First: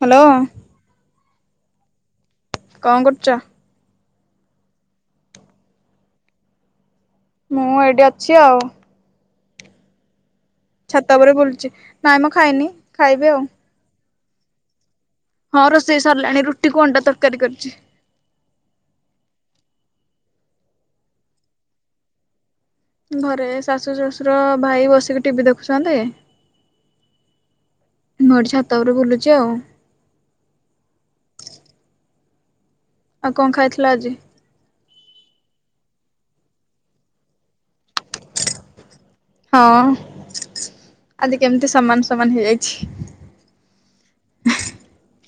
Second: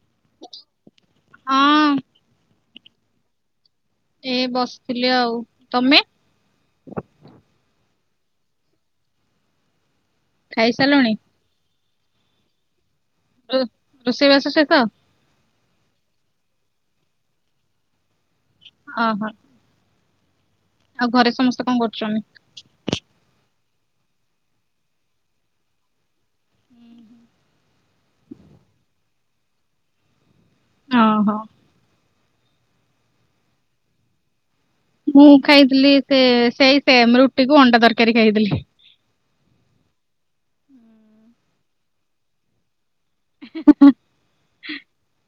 Hello ହଁ କଣ କରୁଛ ଏ ବସିଥିଲି ଆଉ ତମେ ମୁଁ ଏଇଠି ଅଛି ଆଉ ଖାଇସାରିଲଣି? ଛାତ ଉପରେ ବୁଲୁଛି ନାଇଁମ ଖାଇନି ଖାଇବି ଆଉ ରୋ- ରୋଷେଇବାସ ଶେଷ ହଁ ରୋଷେଇ ସାରିଲାଣି ରୁଟି କୁ ଅଣ୍ଡା ତରକାରୀ କରିୁଛି ହଁ ହଁ ଆଉ ଘରେ ସମସ୍ତେ କଣ କରୁଛନ୍ତି ଘରେ ଶାଶୁ ଶ୍ୱଶୁର ଭାଇ ବସିକି ଟିଭିି ଦେଖୁଛନ୍ତି ମୁଁ ଏଇଟି ଛାତ ଉପରେ ବୁଲୁଛି ଆଉ ଓ ହୋ ଆଉ କଣ ଖାଇଥିଲ ଆଜି ମୁଁ ଖାଇଥିଲି ସେ ସେଇ ସେମ୍ ରୁଟିକୁ ଅଣ୍ଡା ତରକାରୀ ଖାଇଥିଲି ହଁ ଆଜି କେମିତି ସମାନ ସମାନ ହେଇଯାଇଛି [inaudible]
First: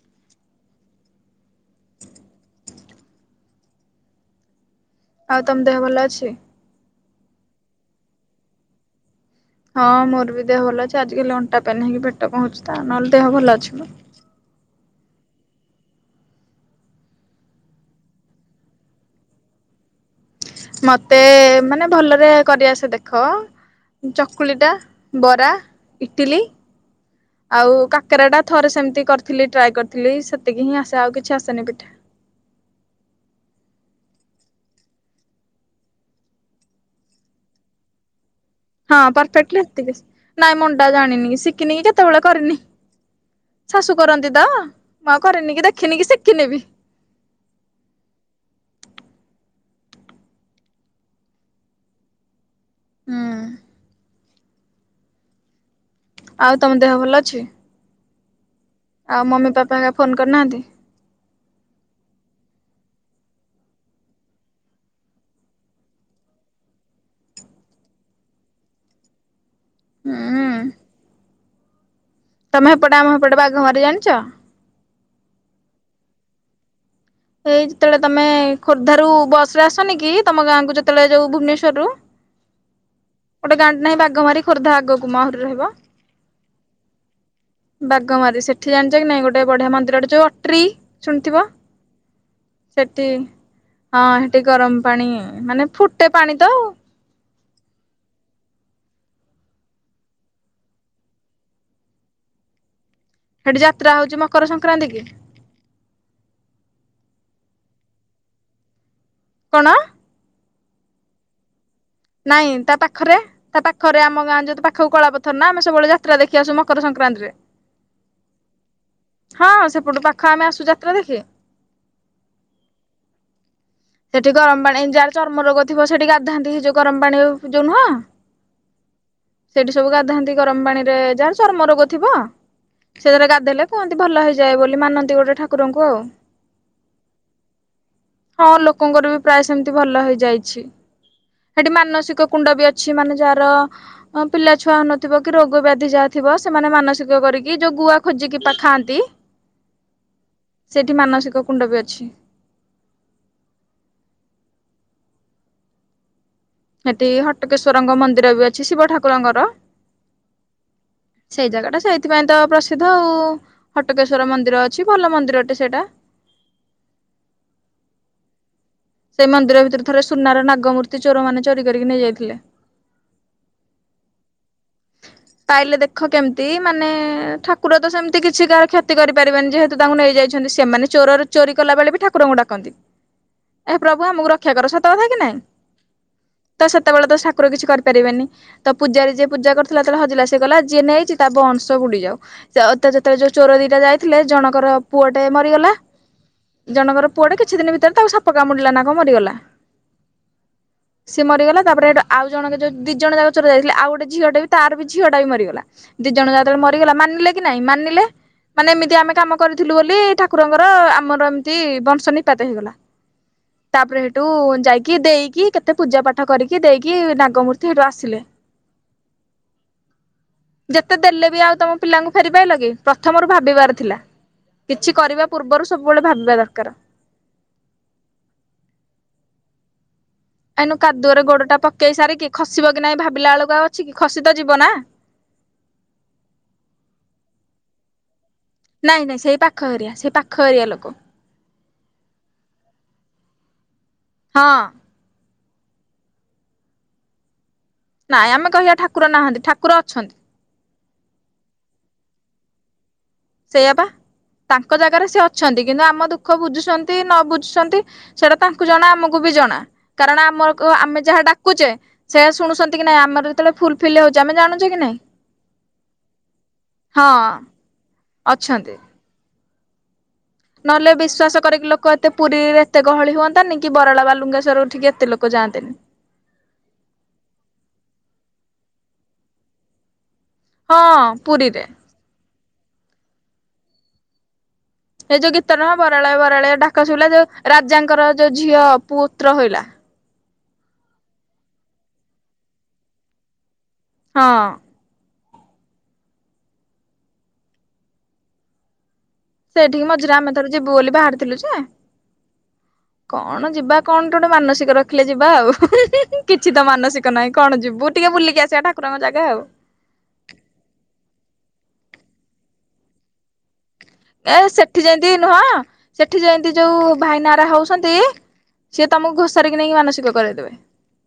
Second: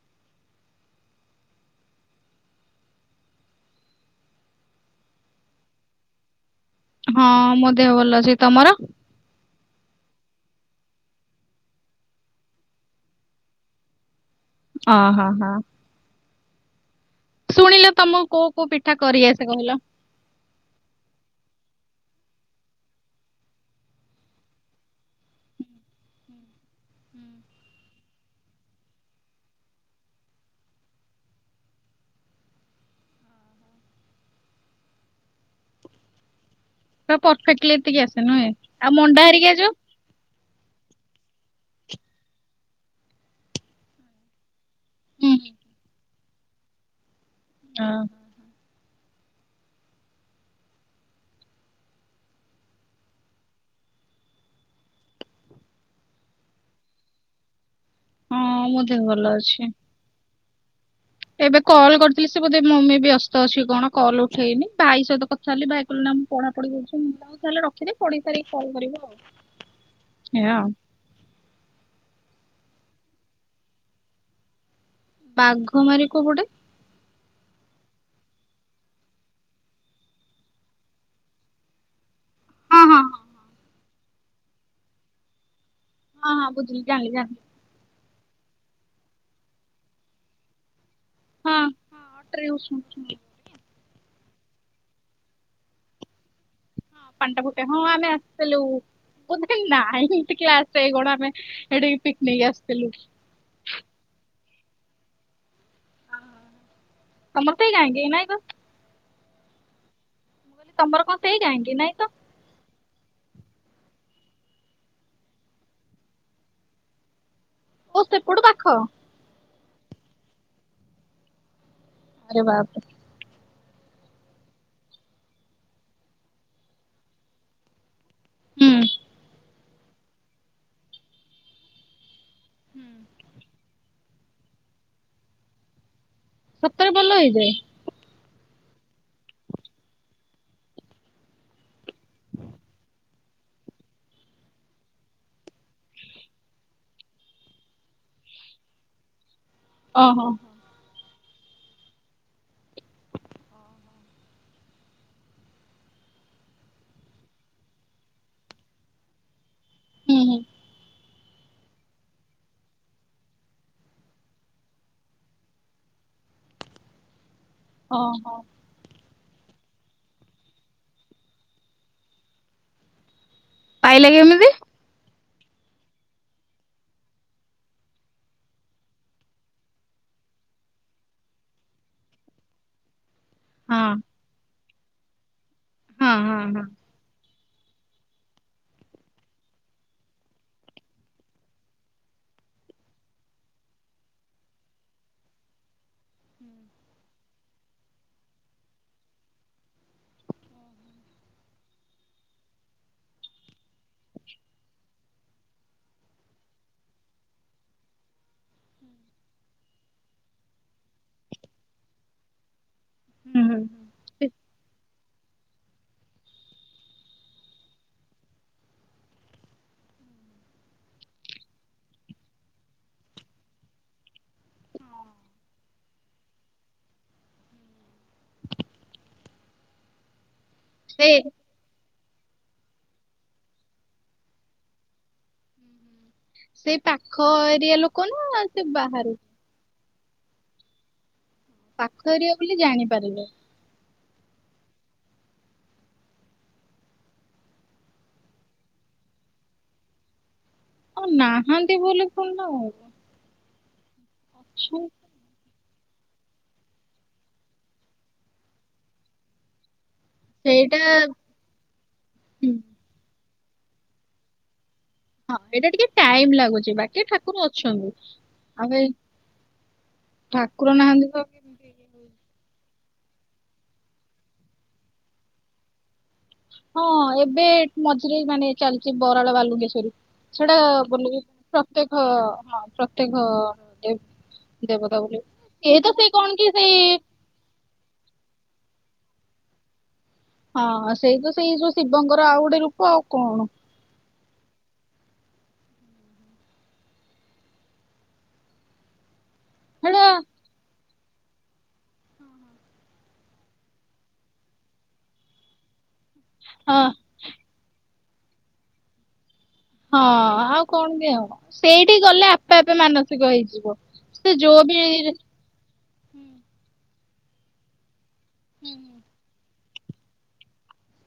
ଆଉ ତମ ଦେହ ଭଲ ଅଛି ହଁ ମୋ ଦେହ ଭଲ ଅଛି ତମର ହଁ ମୋର ବି ଦେହ ଭଲ ଅଛି ଆଜିକାଲି ଅଣ୍ଟା ପେନ୍ ହେଇକି ପେଟ କଣ ହଉଛି ତ ନହେଲେ ଦେହ ଭଲ ଅଛି ମ ହ ହ ହଁ ଶୁଣିଲେ ତମକୁ କୋଉ କୋଉ ପିଠା କରି ଆସେ କହିଲ ମତେ ମାନେ ଭଲରେ କରିଆସେ ଦେଖ ଚକୁଳିଟା ବରା ଇଟିଲି ଆଉ କା କାକରା ଟା ଥରେ ସେମିତି କରିଥିଲି ଟ୍ରାଏ କରିଥିଲି ସେତିକି ହିଁ ଆସେ ଆଉ କିଛି ଆସେନି ପିଠା ପୁରା ପରଫେକ୍ଟଲି ଏତିକି ଆସେ ନୁହେଁ ଆଉ ହଁ ମଣ୍ଡା ହେରିକା ପରଫେକ୍ଟଲି ଯୋଉ ଏତିକି ନାଇଁ ମୁଣ୍ଡା ଜାଣିନି ଶିଖିନି କି କେତେବେଳେ କରିନି ଶାଶୁ କରନ୍ତି ତ ମୁଁ ଆଉ ହୁଁ। କରିନି କି ଦେଖିନି କି ଶିଖିନି ବି ହଁ ହୁଁ ଆଉ ତମ ଦେହ ଭଲ ଅଛି ହଁ ମୋ ଦେହ ଆଉ ଭଲ ମମି ଅଛି। ବାପା ଫୋନ କରିନାହାନ୍ତି ଏବେ କଲ୍ କରିଥିଲି ସେ ବୋଧେ ମମି ବ୍ୟସ୍ତ ଅଛି କଣ କଲ୍ ଉଠେଇନି ଭାଇ ସହିତ କଥା ହେଲି ଭାଇ କହିଲ ନା ପଢାପଢି କରୁଛି ତାହେଲେ ରଖିଦେ ପଢ଼ିସାରିକି କଲ୍ କରିବୁ ଆଉ ସେୟା ହୁଁ ଆଉ ତମେ ହେପଟେ ଆମ ହେପଟେ ବାଘମାରି ଜାଣିଛ ବାଘମାରି କୋଉ ପଟେ ଏଇ ଯେତେବେଳେ ତମେ ଖୋର୍ଦ୍ଧା ରୁ ବସ ରେ ଆସନି କି ତମ ଗାଁ କୁ ଯେତେବେଳେ ଯୋଉ ଭୁବନେଶ୍ୱର ରୁ ହଁ ହଁ ହଁ ଗୋଟେ ଗାଁଟେ ନାହିଁ ବାଘମାରି ଖୋର୍ଦ୍ଧା ଆଗକୁ ମ ଆହୁରି ରହିବ ହଁ ବୁଝିଲି ଜାଣିଲି ଜାଣିଲି ବାଘମାରି ସେଠି ଜାଣିଛ କି ନାଇଁ ଗୋଟେ ବଢିଆ ମନ୍ଦିରଟେ ଯୋଉ ଅଟ୍ରି ଶୁଣିଥିବ ହଁ ହଁ ଅଟୋରେ ୟୁଜ୍ ସେଠି କରୁଛନ୍ତି। ହଁ ସେଠି ଗରମ ପାଣି ମାନେ ଫୁଟେ ପାଣି ତ ଆଉ ହଁ ପାଣି ଟା ଫୁଟେ ହଁ ଆମେ ଆସିଥିଲୁ ବୋଧେ ନାଇନ୍ଥ କ୍ଲାସ୍ ରେ ଯାଇକି କଣ ଆମେ ଏଠିକି ପିକନିକ ଆସିଥିଲୁ ସେଠି ଯାତ୍ରା ହଉଛି ମକର ସଂକ୍ରାନ୍ତି କି? ତମର ତ ଏଇ ଗାଁ କେ ନାଇ ତ। କଣ? ତମର କଣ ସେଇ ଗାଁ କେ ନାଇଁ। ତ? ନାଇଁ ତା ପାଖରେ ତା ପାଖରେ ଆମ ଗାଁ ଯ ପାଖକୁ କଳାପଥର ନା ଆମେ ସବୁବେଳେ ଯାତ୍ରା ଦେଖି ଆସୁ ମକର ସଂକ ଦାଣ୍ଡରେ ଓ ସେପଟୁ ପାଖ। ହଁ ସେପଟୁ ପାଖ ଆମେ ଆସୁ ଯାତ୍ରା ଦେଖି। ଆରେ ବାପ୍ ରେ। ସେଠି ଗରମ ପାଣି ଯାହାର ଚର୍ମ ରୋଗ ଥିବ ସେଠି ଗାଧାନ୍ତି ହେଇଯୋଉ ଗରମ ପାଣି ଯୋଉ ନୁହଁ। ହୁଁ। ସେଇଠି ସବୁ ଗାଧାନ୍ତି ଗରମ ପାଣି ରେ ଯାହାହାର ଚର୍ମ ରୋଗ ଥିବ ସେ‌ରେ ଗାଧେଇଲେ କୁହନ୍ତ ଦି ଭଲ ହେଇଯାଏ ବୋଲି ମାନନ୍ତି ଗୋଟେ ଠାକୁରଙ୍କୁ ଆଉ। ସତରେ ଭଲ ହେଇଯାଏ। ହଁ ଲୋକଙ୍କର ବି ପ୍ରାୟ ସେମିତି ଭଲ ହେଇଯାଇଛି। ସେଠି ମାନସିକ କୁଣ୍ଡ ବି ଅଛି ମାନେ ଯାହାର ପିଲା ଛୁଆ ହଉନଥିବ କି ରୋଗ ବ୍ୟାଧି ଯାହା ଥି ଥିବ ସେମାନେ ମାନସିକ କରିକି ଯୋଉ ଗୁଆ ଖୋଜିକି ପା ଖାଆନ୍ତି। ଓହୋ ସେଠି ମାନସିକ କୁଣ୍ଡ ବି ଅଛି। ହେଠି ହଟକେଶ୍ଵରଙ୍କ ମନ୍ଦିର ବି ଅଛି ଶିବ ଠାକୁରଙ୍କର। ହୁଁ ହୁଁ। ସେଇ ଜାଗା ଟା ସେଇଥିପାଇଁ ତ ପ୍ରସିଦ୍ଧ ଆଉ ହଟକେଶ୍ଵର ମନ୍ଦିର ଅଛି ଭଲ ମନ୍ଦିର ଅଟେ ସେଇଟା। ହଁ ହଁ। ସେ ମନ୍ଦିର ଭିତରେ ଥରେ ସୁନାର ନାଗମୂର୍ତ୍ତି ଚୋର ମାନେ ଚୋରି କରିକି ନେଇଯାଇଥିଲେ। ପାଇଲେ କେମିତି। ପାଇଲେ ଦେଖ କେମିତି ମାନେ ଠାକୁର ତ ସେମତି କିଛି କାହାର କ୍ଷତି କରିପାରିବେନି ଯେହେତୁ ତାଙ୍କୁ ନେ ହେଇ ଯାଇଛନ୍ତି ସେମାନେ ଚୋରର ଚୋରି କଲା ବେଳେ ବି ଠାକୁରଙ୍କୁ ଡାକନ୍ତି। ଏ ହଁ ପ୍ରଭୁ ଆମକୁ ରକ୍ଷା କର ସତ କଥା କି ନାଇଁ ହଁ ହଁ ତ ହଁ ସେତେବେଳେ ତ ସା କୁର କିଛି କରିପାରିବେନି ତ ପୂଜାରେ ଯେ ପୂଜା କର ଥିଲା ଯେତେବେଳେ ହଜିଲା ସେଇ ଗଲା ଯିଏ ନେଇଛି ତା ବଂଶ ବୁଡି ଯାଉ ତ ଯେତେଯଉ ଚୋର ଦିଟା ଯାଇଥିଲେ ଜଣଙ୍କର ପୁଅଟେ ମରିଗଲା ଜଣଙ୍କର ପୁଅଟେ କିଛି ଦିନ ଭିତରେ ତାକୁ ସାପ କାମୁଡ଼ିଲା ନା କଣ ମରିଗଲା। ସିଏ ମରିଗଲା ତାପରେ ଏଇଟା ଆଉ ଜଣକ ଯୋଉ ଦି ଜଣ ଯାକ ଚୋର ଯାଇଥିଲେ ଆଉ ଗୋଟେ ଝିଅଟେ ବି ତାର ବି ଝିଅ ଟା ବି ମରିଗଲା ଦି ଜଣ ଯତେବେଳେ ମରିଗଲା ମାନିଲେ କି ନାଇଁ ମାନିଲେ। ମାନେ ଏମିତି ଆମେ କାମ କରିଥିଲୁ ବୋଲି ଠାକୁରଙ୍କର ଆମର ଏମିତି ବଂଶ ନିପାତ ହେଇଗଲା। ହୁଁ ତାପରେ ହେଠୁ ହୁଁ। ଯାଇକି ଦେଇ କି କେତେ ପୂଜା ପାଠ କରିକି ଦେଇକି ନାଗମୂର୍ତ୍ତି ସେଇଠୁ ଆସିଲେ। ଯେତେ ଦେଲେ ବି ଆଉ ତମ ପିଲାଙ୍କୁ ଫେରି ପାଇଲ କି ପ୍ରଥମରୁ ଭାବିବାର ଥିଲା। କିଛି କରିବା ପୂର୍ବରୁ ସବୁବେଳେ ଭାବିବା ଦରକାର। ଏଇନୁ‌ ସେ କାଦୁଅରେ ଗୋଡ଼ଟା ପକେଇ ସାରିକି ଖସିବ କି ନାହିଁ ଭାବିଲା ବେଳକୁ ଅଛି କି ଖସି ତ ଯିବ ନା। ସେଇ ପାଖ ଏରିଆ ଲୋକ ନା ସେ ନାଇଁ ବାହାରୁ? ନାଇଁ ସେଇ ପାଖ ଏରିଆ ସେଇ ପାଖ ଏରିଆ ଲୋକ। ପାଖ ଏରିଆ ବୋଲି ଜାଣିପାରିଲ। ହଁ। ନାଇଁ ଆମେ କହିବା ଠାକୁର ନାହାନ୍ତି ଠାକୁର ଅଛନ୍ତି। ଆଉ ନାହାନ୍ତି ବୋଲି କୁ ନା ଆଉ ସେଆପା ତାଙ୍କ ଜାଗାରେ ସେ ଅଛନ୍ତି। କିନ୍ତୁ ଆମ ଦୁଃଖ ବୁଝୁଛନ୍ତି ନ ବୁଝୁଛନ୍ତି ସେଟା ତାଙ୍କୁ ଜଣା ଆମକୁ ବି ଜଣା। କାରଣ ଆମରକୁ ସେଇଟା ଆମେ ଯାହା ଡାକୁଚେ ସେ ହୁଁ ଶୁଣୁଛନ୍ତି କି ନାଇଁ ଆମର ଫୁଲଫିଲ୍ ହଉଛି ଆମେ ଜାଣୁଛେ କି ନାଇଁ? ହଁ ଏଇଟା ଟିକେ ଟାଇମ ଲାଗୁଚି ବାକି ହଁ ଠାକୁର ଅଛନ୍ତି। ଆଉ ଅଛନ୍ତି। ଏଇ ଠାକୁର ନହେଲେ ନାହାନ୍ତି ତ ବିଶ୍ଵାସ କରିକି ଲୋକ ଏତେ ପୁରୀରେ ଏତେ ଗହଳି ହୁଅନ୍ତା ତା ନି କି ବରାଳା ବାଲୁଙ୍ଗେଶ୍ୱର ଉଠିକି ଏତେ ଲୋକ ଯାଆନ୍ତେ ନି। ହଁ ଏବେ ମଝିରେ ମାନେ ଚାଲିଛି ବରାଳ ବାଲୁଙ୍ଗେଶ୍ରୀ। ସେଟା ବ ହଁ ପୁରୀରେ ପ୍ରତ୍ୟେକ ହଁ ପ୍ରତ୍ୟକ ଏ ଯୋଉ ଗୀତ ନହ ବରାଳ ବରାଳି ଡାକ ସେଇ ଶୁଗଲା ଯୋଉ ରାଜାଙ୍କର ଯୋଉ ଝିଅ ପୁତ୍ର ହୋଇଲା। ହଁ ସେଇ ତ ସେଇ ଯୋଉ ଶିବଙ୍କର ଆଉ ଗୋଟେ ରୂପ ଆଉ କଣ? ହଁ। ସେଇଠିକି ହେଟା ମଝିରେ ଆମେ ଥର ଯିବୁ ବୋଲି ବାହାରିଥିଲୁ ଯେ କଣ ଯିବା କଣ ଗୋଟେ ମାନସିକ ରଖିଲେ ଯିବା ଆଉ। କିଛି ତ ହଁ ମାନସିକ ନାହିଁ କଣ ଯିବୁ ଟିକେ ବୁଲିକି ଆସିବା ଠାକୁରଙ୍କ ଜାଗା ଆଉ। ହଁ ଆଉ କଣ ଦିଅ ସେଇଠି ଗଲେ ଆପେ ଆପେ ମାନସିକ ହେଇଯିବ। ସେ ଏ ଯୋଉ ବି ସେଠି ହୁଁ ଯେମତି ହୁଁ ନୁହଁ ସେଠି ଯେମତି ଯୋଉ ଭାଇନା ଅରା ହଉଛନ୍ତି ସିଏ ହୁଁ, ତମକୁ ଘୋସାରିକି ନେଇକି ମାନସିକ କରାଇଦେବେ।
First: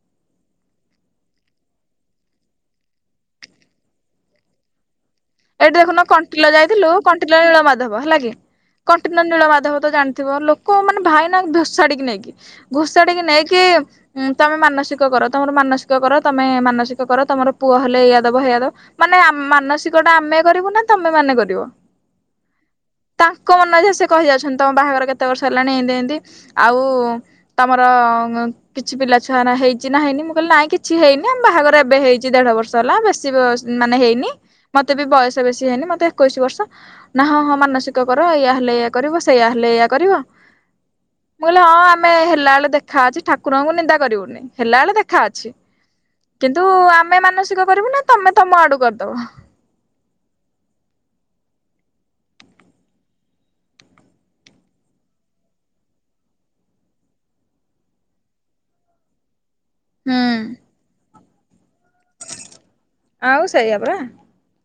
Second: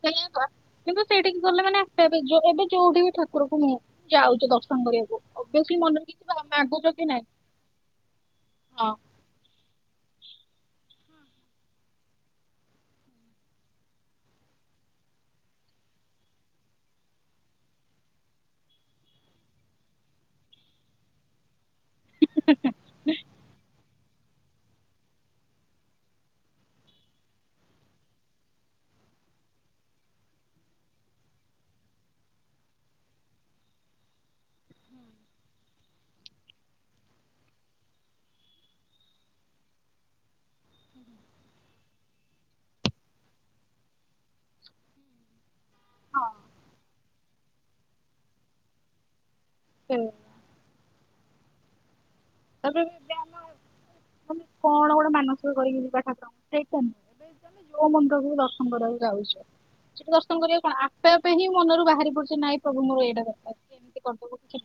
ସେଇଆ କର। କିନ୍ତୁ ସେଇଠିକି ଗଲେ ମାନେ ଆ ଏବେ ଏବେ ଯୋଉଠି ବି ଠାକୁରକୁ ଯାଉଛୁ ଦର୍ଶନ କରିବାକୁ। ଏଇଠି ଅବିଅସଲି ଦେଖୁନ ମନରେ କିଛି କଣ୍ଟିଲ ଯାଇଥିଲୁ ମାଗୁଚ କି ନାଇଁ କଣ୍ଟିଲ ନୀଳମାଧବ ହେଲା କି। ହଁ କଣ୍ଟିନ ନୀଳ ମାଧବ ତ ଜାଣିଥିବ ଲୋକ ମାନେ ଭାଇ ନା ଘୋଷାଡିକି ନେଇକି ଘୋଷାଡିକି ନେଇକି ତମେ ମାନସିକ କର ତମର ମାନସିକ କର କର ତମେ ମାନସିକ କର ତମର ପୁଅ ହେଲେ ଏଇଆ ଦବ ହେଇଆ ଦବ ମାନେ ମାନସିକ ଟ ଆମେ କରିବୁ ନା ତମେ ମାନେ କରିବ ତାଙ୍କ ମନ ଇଚ୍ଛା ସେ କହି ଯାଉଛନ୍ତି ତମ ବାହାଘର କେତେ ବର୍ଷ ହେଲାଣି ଏନ୍ତି ଏନ୍ତି ଆଉ ତମର କିଛି ପିଲା ପିଲା ଛୁଆ ହେଇଛି ନା ହେି ମୁଁ କହିଲି ନାଇଁ କିଛି ହେଇନି ଆମ ବାଘର ଏବେ ହେଇଛି ଦେଢ ବର୍ଷ ହେଲା ବି ମାନୁଛି। ହେଇନି। ମତେ ବି ବୟସ ବେଶୀ ହେଇନି ମତେ ଏକୋଇଶି ବର୍ଷ ନା ହଁ ହଁ ମାନସିକ କର ଇୟା ହେଲେ ଇ କରିବ ସେଇୟା ହେଲେ ଏଇୟା କରିବ। [inaudible] ମୁଁ କହିଲି ହଁ ଆମେ ହେଲା ବେଳେ ଦେଖା ଅଛି ଠାକୁରଙ୍କୁ ନିନ୍ଦା କରିବୁନି ହେଲା ବେଳେ ଦେଖା ଅଛି। ହଁ କିନ୍ତୁ ଆମେ ମାନସିକ କରିବୁ ନା ତମେ ତମ ଆଡୁ କରିଦବ? ହୁଁ। ତମ ମାନେ କଣ କଣ ମାନସିକ କରିକି ଯିବା ଠାରଙ୍କୁ ସେଇ ତ ନୁ ମେ ଯଉ ମନ୍ଦିରକୁ ଦର୍ଶନ କରିବାକୁ ଯାଉଛ ସେଠି ହୁଁ ଦର୍ଶନ କରିବାକୁ କଣ ଆପେ ଆପେ ହିଁ ମନରୁ ବା ବାହାରି ପଡୁଛି ନାଇଁ ପ୍ରଭୁ ମୋର ଏଇଟା ଆଉ ଦରକାର ସେଇଆ ପରା ଏମତି କରିଦବମତି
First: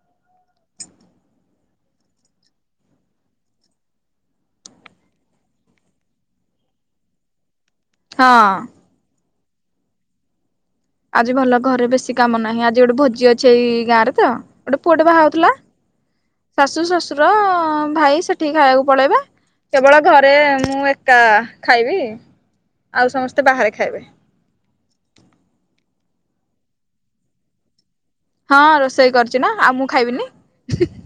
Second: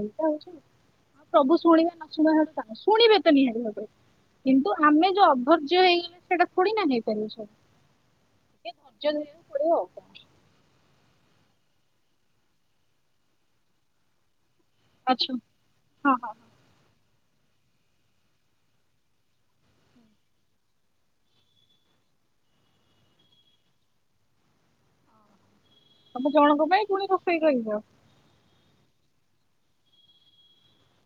ଏଇ ହଉ ସବୁ ଶୁଣିବେ ନ ଶୁଣ ଶୁଣିବେ ତ ନିହାତି ଭାବରେ। କିନ୍ତୁ ଆମେ ଯୋଉ ଅଭର୍ଯ୍ୟ୍ୟ ହେଇଗଲେ ସେଇଟା ପୁଣି ନା ହେଇପାରିଲୁ ସବୁ ହଁ। ଟିକେ ଧଜ୍ୟା ଧରିବାକୁ ପଡ଼ିବ ଆଉ ଆଜି ଭଲ ଘରେ ବେଶୀ କାମ ନାହିଁ ଆଜି ଗୋଟେ ଭୋଜି ଅଛି ଏଇ ଗାଁ ରେ ତ ଗୋଟେ ପୁଅଟେ ଆଚ୍ଛା ବାହାହୋଉଥିଲା ହଁ ହଁ ହଁ। ଶାଶୁ ଶଶୁର ଭାଇ ସେଠିକି ଖାଇବାକୁ ପଳେଇବେ। କେବଳ ଘରେ ମୁଁ ଏକା ଖାଇବି। ଆଉ ସମସ୍ତେ ବାହାରେ ଖାଇବେ। ତମେ ଜଣଙ୍କ ପାଇଁ ପୁଣି ରୋଷେଇ କରିବ? ହଁ ରୋଷେଇ କରୁଛି ନା ଆଉ ମୁଁ ଖାଇବିନି?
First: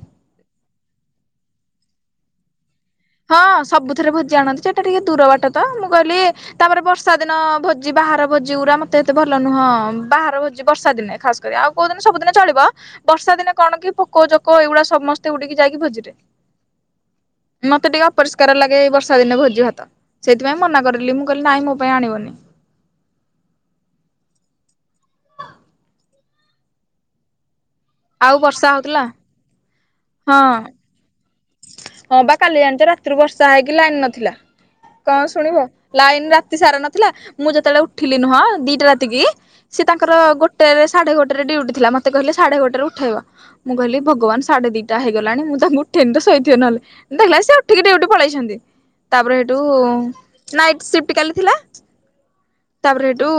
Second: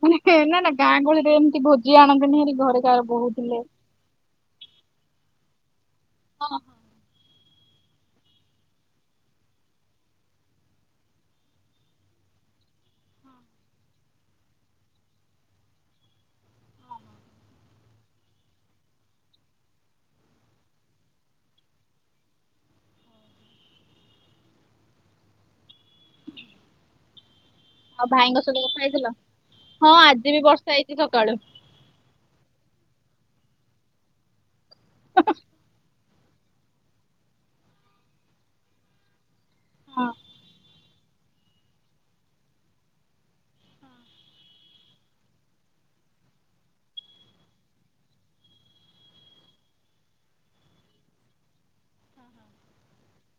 ମାନେ ନା ନା ଗାଁ ଗହଳିରେ ଏମିତି ଭୋଜି ଆଣନ୍ତେନି ହେରି ଘରେ କାହାର ବୋହୁ ଥିଲେ ହଁ ସବୁଥିରେ ଭୋଜି ଆଣନ୍ତି ସେଟା ଟିକେ ଦୂର ବାଟ ତ ମୁଁ କହିଲି ହଁ ହଁ ତାପରେ ବର୍ଷା ଦିନ ଭୋଜି ବାହାର ଭୋଜି ପୁରା ମତେ ଏତେ ଭଲ ନୁହଁ ବାହାର ଭୋଜି ବର୍ଷା ଦିନେ ଖାସ କରି ଆଉ କୋଉ ଦିନ ସବୁଦିନ ଚଳିବ। ବର୍ଷା ଦିନେ କଣ କି ପୋକ ଯୋକ ଏଇଗୁଡା ସମସ୍ତେ ଉଡିକି ଯାଇକି ଭୋଜିରେ। ହଁ। ମତେ ଟିକେ ଅପରିଷ୍କାର ଲାଗେ ଏଇ ବର୍ଷା ଦିନେ ଭୋଜି ଭାତ ସେଇଥିପାଇଁ ମନା କରିଲି ମୁଁ କହିଲି ନାଇଁ ମୋ ପାଇଁ ଆଣିବନି। [unintelligible] ଆଉ ଭାଇଙ୍କ ସହିତ ବର୍ଷା କଥା ହଉଥିଲା ହେଇଥିଲ। ହଁ ଆଜି ବି ବର୍ଷା ହେଇଛି ସକାଳୁ। ହଁ ବା କାଲି ଜାଣିଛ ରାତିରୁ ବର୍ଷା ହେଇକି ଲାଇନ ନଥିଲା କଣ ଶୁଣିବ ଲାଇନ ରା ତି ସାରା ନଥିଲା ମୁଁ ଯେତେବେଳେ ଉଠିଲି ନୁହଁ ଦିଟା ରାତିକି ସେ ହଁ। ତାଙ୍କର ଗୋଟେ ସାଢ଼େ ଗୋଟେରେ ଡିଉଟି ଥିଲା ମୋତେ କହିଲେ ସାଢ଼େ ଗୋଟେରେ ଉଠାଇବ। ମୁଁ କହିଲି ଭଗବାନ ସାଢ଼େ ଦିଟା ହେଇଗଲାଣି ମୁଁ ତାଙ୍କୁ ଠେନ ତ ଶୋଇଥିବେ ନହେଲେ ଦେଖିଲା ସେ ଉଠିକି ଡିଉଟି ପଳେଇଛନ୍ତି। ତାପରେ ଏଠୁ ନାଇଟ ସିଫ୍ଟ୍ କାଲି ଥିଲା। ତାପରେ ହେଠୁ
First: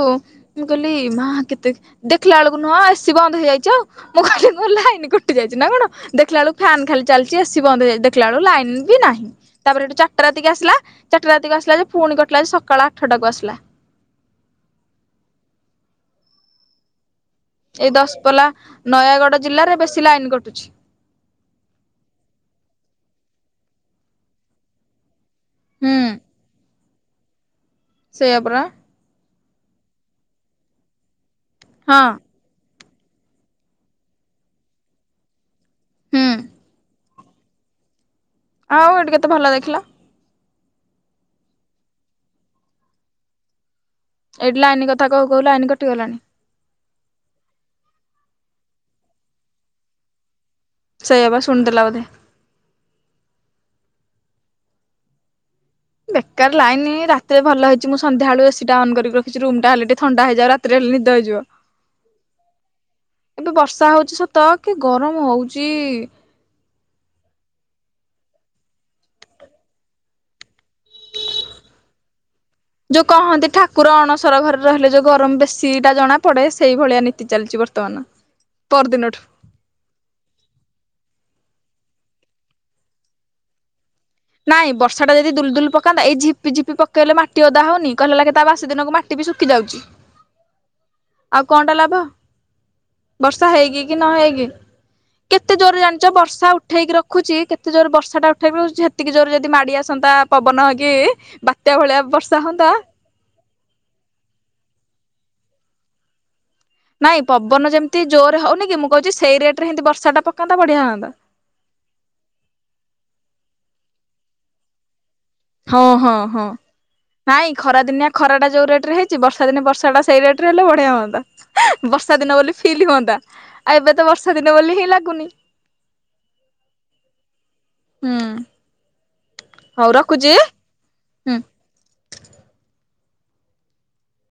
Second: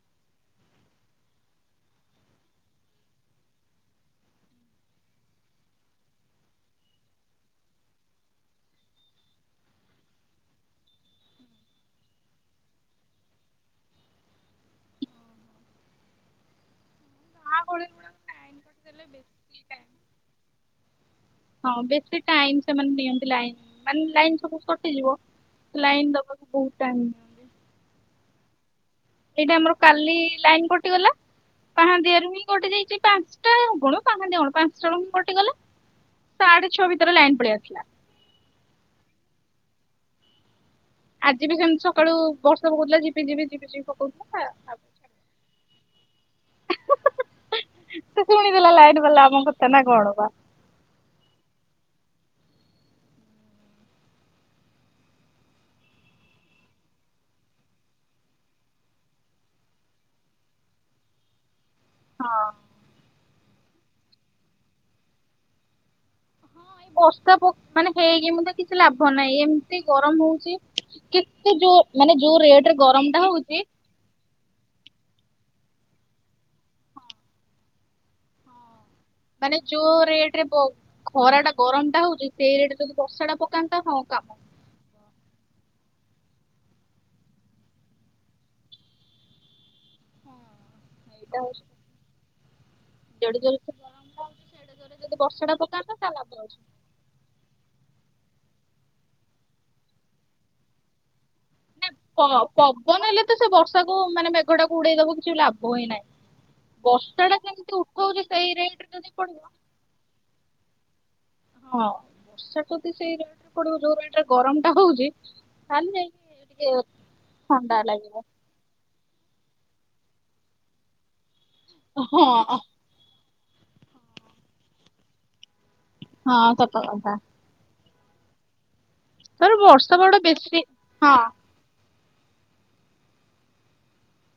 ମୁଁ କହିଲି ମା କେତେ ଦେଖିଲା ବେଳକୁ ନୁହଁ ଏସି ବନ୍ଦ ହେଇଯାଇଛି ଆଉ। ମୁଁ କହିଲି ମୋ ଲାଇନ କଟି ଯାଇଛି ନା କଣ ଦେଖିଲା ବେଳକୁ ଫ୍ୟାନ୍ ଖାଲି ଚାଲି ଚି ଏସି ହେଇଯାଈ ବନ୍ଦ ଦେଖା ବେଳୁ ଲାଇନ ବି ନାହିଁ ତାପରେ ଏଠୁ ଚାରଟା ରାତିକି ଆସିଲା ଚାରଟା ରାତିକୁ ଆସିଲା ଯେ ପୁଣି କ ସକାଳ ଆଠଟାକୁ ଆସିଲା। [unintelligible] ଗାଁ ଗହଳି ଏଇ ଗୁଡାକ ଦଶପଲା ଲାଇନ କଟିଦେଲେ ନୟାଗଡ ବେଶୀ ଜିଲ୍ଲାରେ ଟାଇମ୍ ବେଶୀ ଲାଇନ କଟୁଛି। ହଁ ବେଶୀ ଟାଇମ ସେମାନେ ନିଅନ୍ତି ଲାଇନ ମାନେ ଲାଇନ ସବୁ କଟିଯିବ ହୁଁ ଲାଇନ ଦବାକୁ ବହୁତ ଟାଇମ ସେୟା ପରା। ଏଇଟା ଆମର କାଲି ଲାଇନ କଟିଗଲା ହଁ ପାହାନ୍ତୀୟାରୁ ହିଁ କଟି ଯାଇଛି। ପାଞ୍ଚଟା ହଉ କଣ ପା କଣ ପାଞ୍ଚଟା ବେଳୁ କଟିଗଲା ହୁଁ ସାଢେ ଛଅ ଲାଇନ ପଳେଇ ଆସିଲା। ଆଉ ଏଠି କେତେ ଭଲ ଦେଖିଲ? ଆଜି ବି ସେମିତି ସକାଳୁ ବର୍ଷା ପୁକଉଥିଲା ଝିପି ଝିପି ଝିପି ଝି ଏଇଠି ଲାଇନ କଥା କହୁ କହୁ ଲାଇନ୍ କଟିଗଲାଣି। ଲା ଆମକୁ କୁତା ନା କଣ ବା। ସେୟାଵା ସୁଣିଦେଲା ବୋଧେ। ବେକାର ଲାଇନ ରାତିରେ ଭଲ ହେଇଛି ମୁଁ ସଧ୍ୟାବେଳୁ ଏସି ଟା ଅନ୍ କରିକି ରଖିଛି ରୁମ ଟା ହେଲେ ଟ ଥଣ୍ଡା ହେଇଯାଉ ରାତିରେ ନିଦ ହେଇଯିବ। ହଁ। କିନ୍ତୁ ବର୍ଷା ହଉଛି ସତ କି ଗରମ ହଉଚି। ହଁ ଏଇ ବର୍ଷା ପ ମାନେ ହେଇକି ମୁଁ ତ କିଛି ଲାଭ ନାହିଁ ଏମିତି ଗରମ ହଉଛି କେତେ ଯୋଉ ମାନେ ଯୋଉ ରେଟରେ ଯୋଉ ଗରମ ଟା କହନ୍ତି ହଉଛି ଠାକୁର ଅଣସର ଘରେ ରହିଲେ ଯୋଉ ଗରମ ବେଶୀ ଟା ଜଣା ପଡେ ସେଇ ଭଳିଆ ନୀତି ଚାଲିଛି ବର୍ତ୍ତମାନ ପରଦିନ ମାନେ ଯୋଉ ରେଟ ରେ ବ ଖରା ଟା ଗରମ ଟା ହଉଛି ସେଇ ରେଟରେ ଯଦି ବର୍ଷା ଟା ପକାନ୍ତା ହଁ। କାମ। ନାଇଁ ବର୍ଷା ଟା ଯଦି ଦୁଲୁଦୁଲୁ ପକାନ୍ତା ଏଇ ଝିପିଝିପି ପକେଇଲେ ମାଟି ଓଦା ହଉନି କହିଲେ ଲାଗ କି ତା ବାସି ଦିନକୁ ମାଟି ବି ଶୁଖି ଯାଉଛି। ହଁ। ଆଉ କଣଟା ଲାଭ। ଯେଡେ ବର୍ଷା ଜୋରେ ସେ ହେଇକି କି ଗରମ ନ ଟା ହଉଛି ହେଇକି। ସେଡେ ଜୋରେ ଯଦି ବର୍ଷା କେତେ ଟା ଜୋରରେ ପକାନ୍ତା ତା ଜାଣିଛ ଲାଭ ବର୍ଷା ଅଛି। ଉଠେଇକି ରଖୁଛି କେତେ ଜୋରେ ବର୍ଷା ଟା ସେ ସେତିକି ଜୋରରେ ଯଦି ମାଡି ଆସନ୍ତା ପବନ ହେକି ବା ନା ପ ପବନ ହେଲେ ତ ସେ ବର୍ଷାକୁ ମାନେ ମେଘ ଟାକୁ ଉଡେଇ ଦବ କିଛି ଲାଭ ହିଁ ନାହିଁ। ନାଇଁ ବର୍ଷା ଟା ପବନ କେମିତି ଯେମିତି ଉଠଉଛି ଜୋରରେ ସେଇ ହଉନି କି ରେଟରେ ମୁଁ ଯଦି କହୁଛି ସେଇ ପଡିବ ରେଟ ହେନ୍ତି ବର୍ଷାଟା ପକାନ୍ତା ବଢ଼ିଆ ହଅନ୍ତା। ହଁ ବର୍ଷା ଯଦି ସେଇ ରେଟେରେ ପଡିବ ଯୋଉ ରେଟରେ ଗରମ ଟା ହଉଛି। ହଁ ତାହେଲେ ହଁ ହଁ ଯାଇକି ଟିକେ ନାଇଁ ଥଣ୍ଡା ଖରା ଦିନିଆ ଲାଗିବ। ଖରା ଟା ଯୋଉ ରେଟ ରେ ହେଇ ଚି ବର୍ଷା ଦିନେ ବର୍ଷା ଟା ସେଇ ରେଟ ରେ ହେଲେ ବଢିଆ ହୁଅନ୍ତା ବର୍ଷା ଦିନ ବୋଲି ହଁ ଫିଲ୍ ହୁଅନ୍ତା। ଆଉ ଏବେ ତ ବର୍ଷା ଦିନ ବୋଲି ହିଁ ଲାଗୁନି। ହଁ ସତକଥା। ହୁଁ। [inaudible] ର ହଉ ବର୍ଷା ବଡ ରଖୁଛି ବେଶୀ ହଁ ହୁଁ।